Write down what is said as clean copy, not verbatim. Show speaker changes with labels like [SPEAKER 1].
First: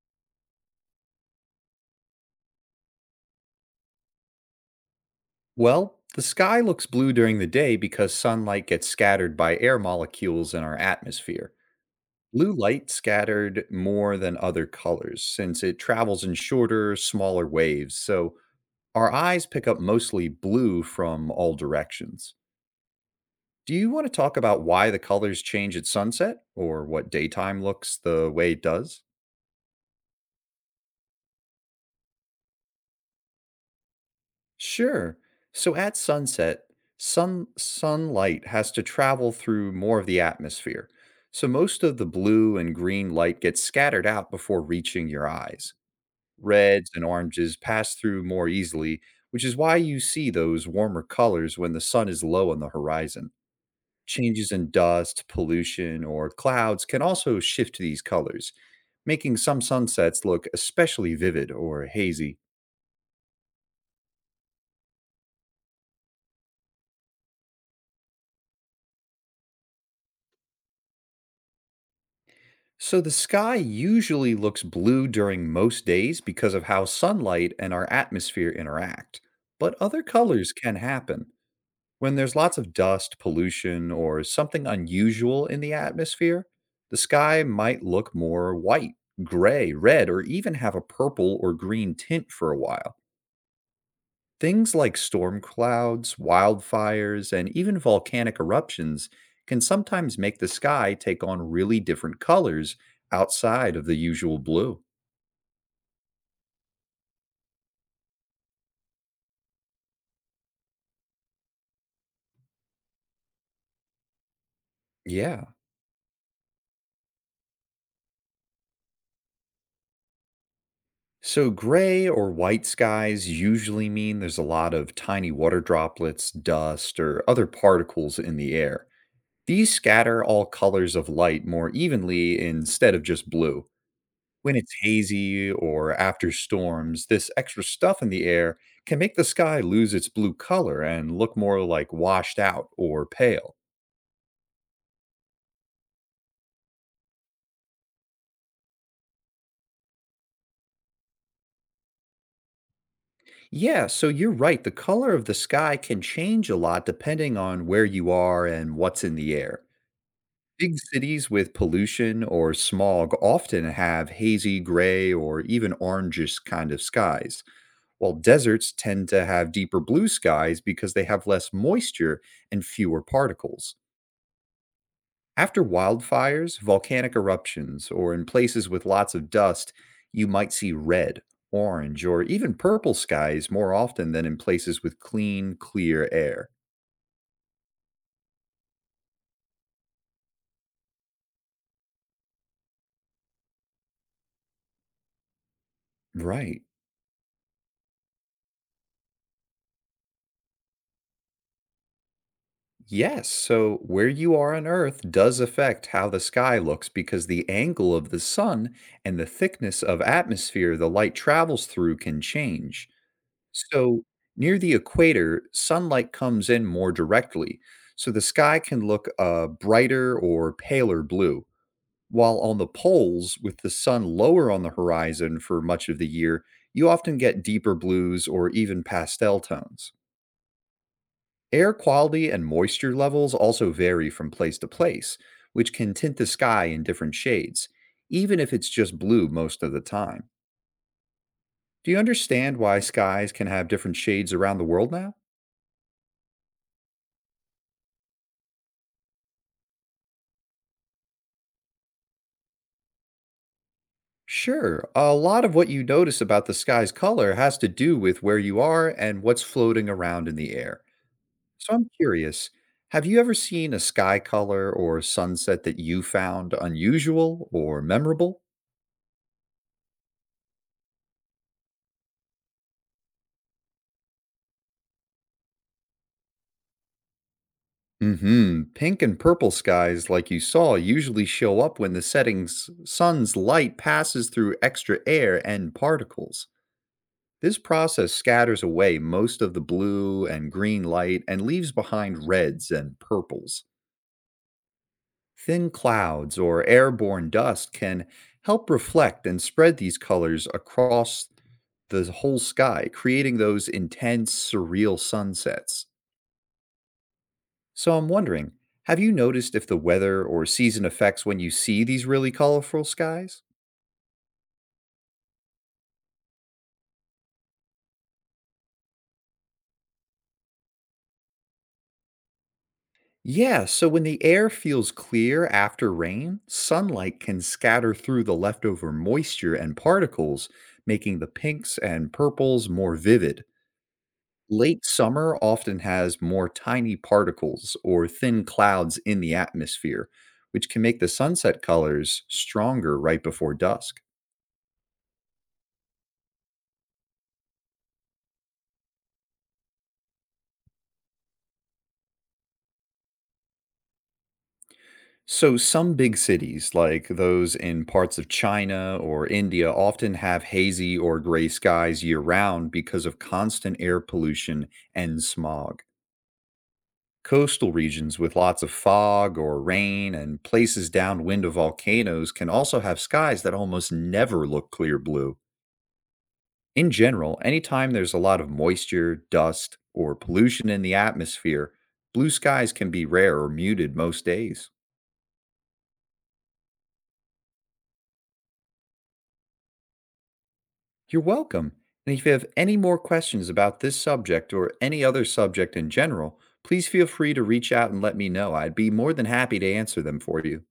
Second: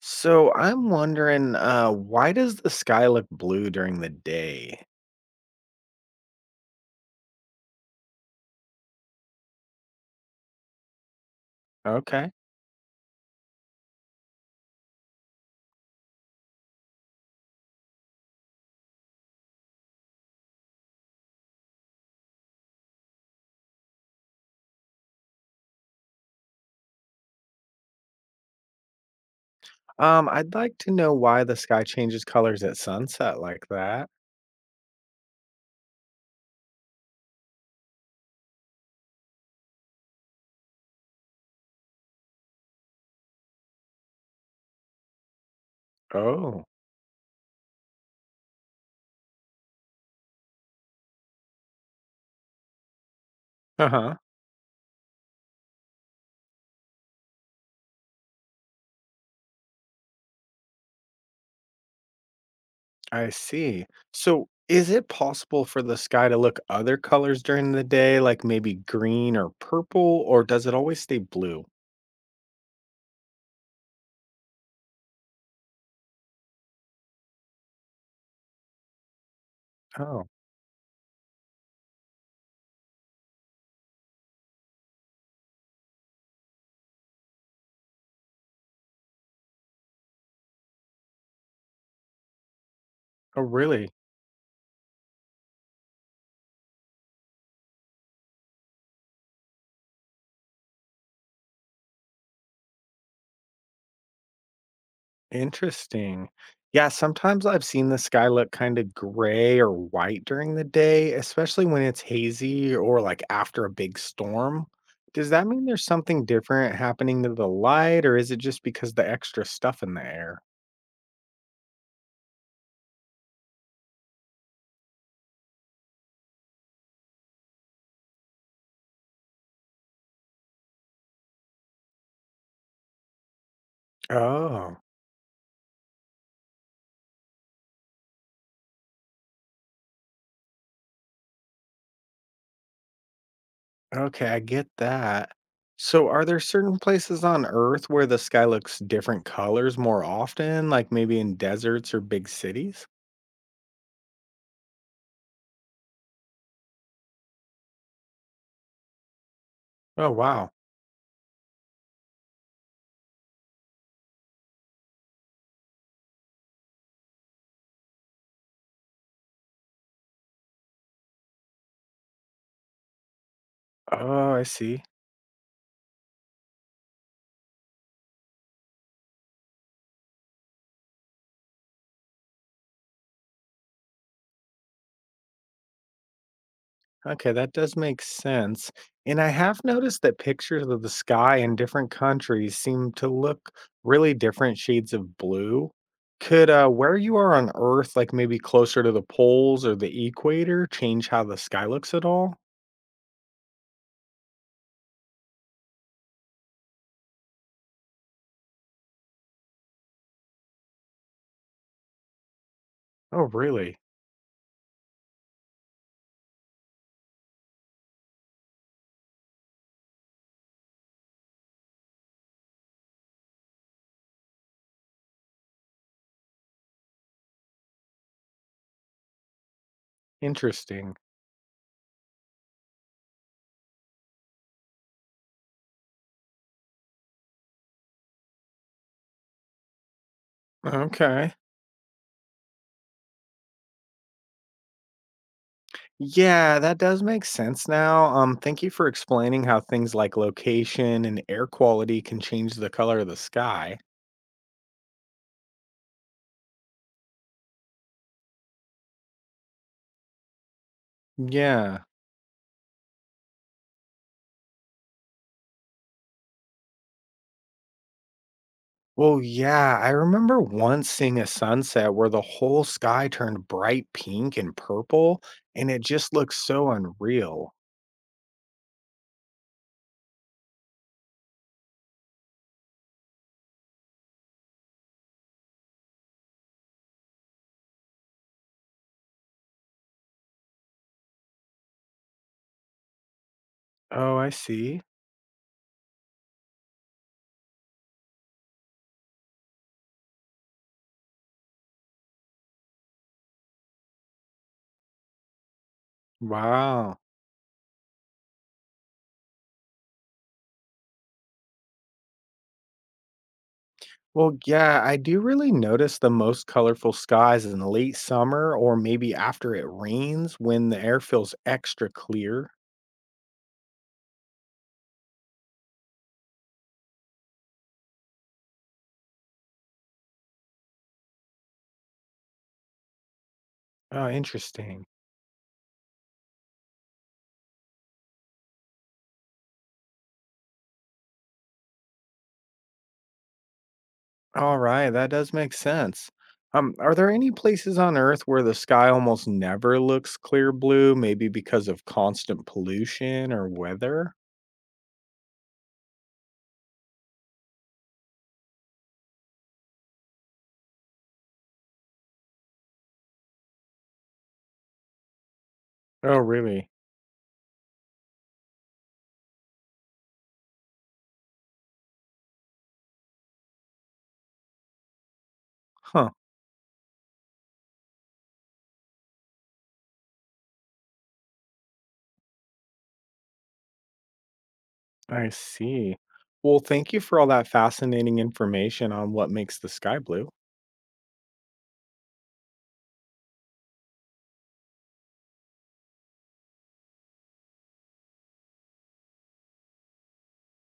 [SPEAKER 1] So I'm wondering, why does the sky look blue during the day?
[SPEAKER 2] Well, the sky looks blue during the day because sunlight gets scattered by air molecules in our atmosphere.
[SPEAKER 1] Okay.
[SPEAKER 2] Blue light scattered more than other colors since it travels in shorter, smaller waves, so our eyes pick up mostly blue from all directions. Do you want to talk about why the colors change at sunset or what daytime looks the way it does?
[SPEAKER 1] I'd like to know why the sky changes colors at sunset like that.
[SPEAKER 2] Sure. So at sunset, sunlight has to travel through more of the atmosphere. So most of the blue and green light gets scattered out before reaching your eyes.
[SPEAKER 1] Oh,
[SPEAKER 2] Reds and oranges pass through more easily, which is why you see those warmer colors when the sun is low on the horizon.
[SPEAKER 1] uh-huh.
[SPEAKER 2] Changes in dust, pollution, or clouds can also shift these colors, making some sunsets look especially vivid or hazy.
[SPEAKER 1] I see. So is it possible for the sky to look other colors during the day, like maybe green or purple, or does it always stay blue?
[SPEAKER 2] So the sky usually looks blue during most days because of how sunlight and our atmosphere interact. But other
[SPEAKER 1] Oh,
[SPEAKER 2] colors can happen. When there's lots of dust, pollution, or something unusual in the atmosphere, the sky might look more white, gray, red, or even have a purple or green tint for a while.
[SPEAKER 1] oh, really?
[SPEAKER 2] Things like storm clouds, wildfires, and even volcanic eruptions can sometimes make the sky take on really different colors outside of the usual blue.
[SPEAKER 1] Interesting. Yeah, sometimes I've seen the sky look kind of gray or white during the day, especially when it's hazy or like after a big storm. Does
[SPEAKER 2] Yeah.
[SPEAKER 1] that mean there's something different happening to the light, or is it just because the extra stuff in the air?
[SPEAKER 2] So, gray or white skies usually mean there's a lot of tiny water droplets, dust, or other particles in the air. These scatter all colors of light more evenly instead of just blue. When it's
[SPEAKER 1] Oh,
[SPEAKER 2] hazy or after storms, this extra stuff in the air can make the sky lose its blue color and look more like washed out or pale.
[SPEAKER 1] okay, I get that. So, are there certain places on Earth where the sky looks different colors more often, like maybe in deserts or big cities?
[SPEAKER 2] Yeah, so you're right. The color of the sky can change a lot depending on where you are and what's in the air.
[SPEAKER 1] Oh, wow.
[SPEAKER 2] Big cities with pollution or smog often have hazy gray or even orangish kind of skies, while deserts tend to have deeper blue skies because they have less moisture and fewer particles.
[SPEAKER 1] Oh, I see.
[SPEAKER 2] After wildfires, volcanic eruptions, or in places with lots of dust, you might see red, orange, or even purple skies more often than in places with clean, clear air.
[SPEAKER 1] Okay, that does make sense. And I have noticed that pictures of the sky in different countries seem to look really different shades of blue. Could
[SPEAKER 2] Right.
[SPEAKER 1] where you are on Earth, like maybe closer to the poles or the equator, change how the sky looks at all?
[SPEAKER 2] Yes. So where you are on Earth does affect how the sky looks because the angle of the sun and the thickness of atmosphere the light travels through can change.
[SPEAKER 1] Oh, really?
[SPEAKER 2] So, near the equator, sunlight comes in more directly, so the sky can look a brighter or paler blue. While on the poles, with the sun lower on the horizon for much of the year, you often get deeper blues or even pastel tones.
[SPEAKER 1] Interesting.
[SPEAKER 2] Air quality and moisture levels also vary from place to place, which can tint the sky in different shades, even if it's just blue most of the time.
[SPEAKER 1] Okay.
[SPEAKER 2] Do you understand why skies can have different shades around the world now?
[SPEAKER 1] Yeah, that does make sense now. Thank you for explaining how things like location and air quality can change the color of the sky.
[SPEAKER 2] Sure. A lot of what you notice about the sky's color has to do with where you are and what's floating around in the air. So
[SPEAKER 1] Yeah.
[SPEAKER 2] I'm curious, have you ever seen a sky color or sunset that you found unusual or memorable?
[SPEAKER 1] Well, yeah, I remember once seeing a sunset where the whole sky turned bright pink and purple, and it just looked so unreal.
[SPEAKER 2] Hmm. Pink and purple skies, like you saw, usually show up when the sun's light passes through extra air and particles. This process scatters away most of the blue and green light and leaves behind reds and purples.
[SPEAKER 1] Oh, I see.
[SPEAKER 2] Thin clouds or airborne dust can help reflect and spread these colors across the whole sky, creating those intense, surreal sunsets.
[SPEAKER 1] Wow.
[SPEAKER 2] So I'm wondering, have you noticed if the weather or season affects when you see these really colorful skies?
[SPEAKER 1] Well, yeah, I do really notice the most colorful skies in late summer or maybe after it rains when the air feels extra clear.
[SPEAKER 2] Yeah, so when the air feels clear after rain, sunlight can scatter through the leftover moisture and particles, making the pinks and purples more vivid.
[SPEAKER 1] Oh,
[SPEAKER 2] Late
[SPEAKER 1] interesting.
[SPEAKER 2] summer often has more tiny particles or thin clouds in the atmosphere, which can make the sunset colors stronger right before dusk.
[SPEAKER 1] All right, that does make sense. Are there any places on Earth where the sky almost never looks clear blue, maybe because of constant pollution or weather?
[SPEAKER 2] So, some big cities, like those in parts of China or India, often have hazy or gray skies year round because of constant air pollution and smog.
[SPEAKER 1] Oh, really?
[SPEAKER 2] Coastal regions with lots of fog or rain and places downwind of volcanoes can also have skies that almost never look clear blue.
[SPEAKER 1] Huh,
[SPEAKER 2] In general, anytime there's a lot of moisture, dust, or pollution in the atmosphere, blue skies can be rare or muted most days.
[SPEAKER 1] I see. Well, thank you for all that fascinating information on what makes the sky blue.
[SPEAKER 2] You're welcome. And if you have any more questions about this subject or any other subject in general, please feel free to reach out and let me know. I'd be more than happy to answer them for you.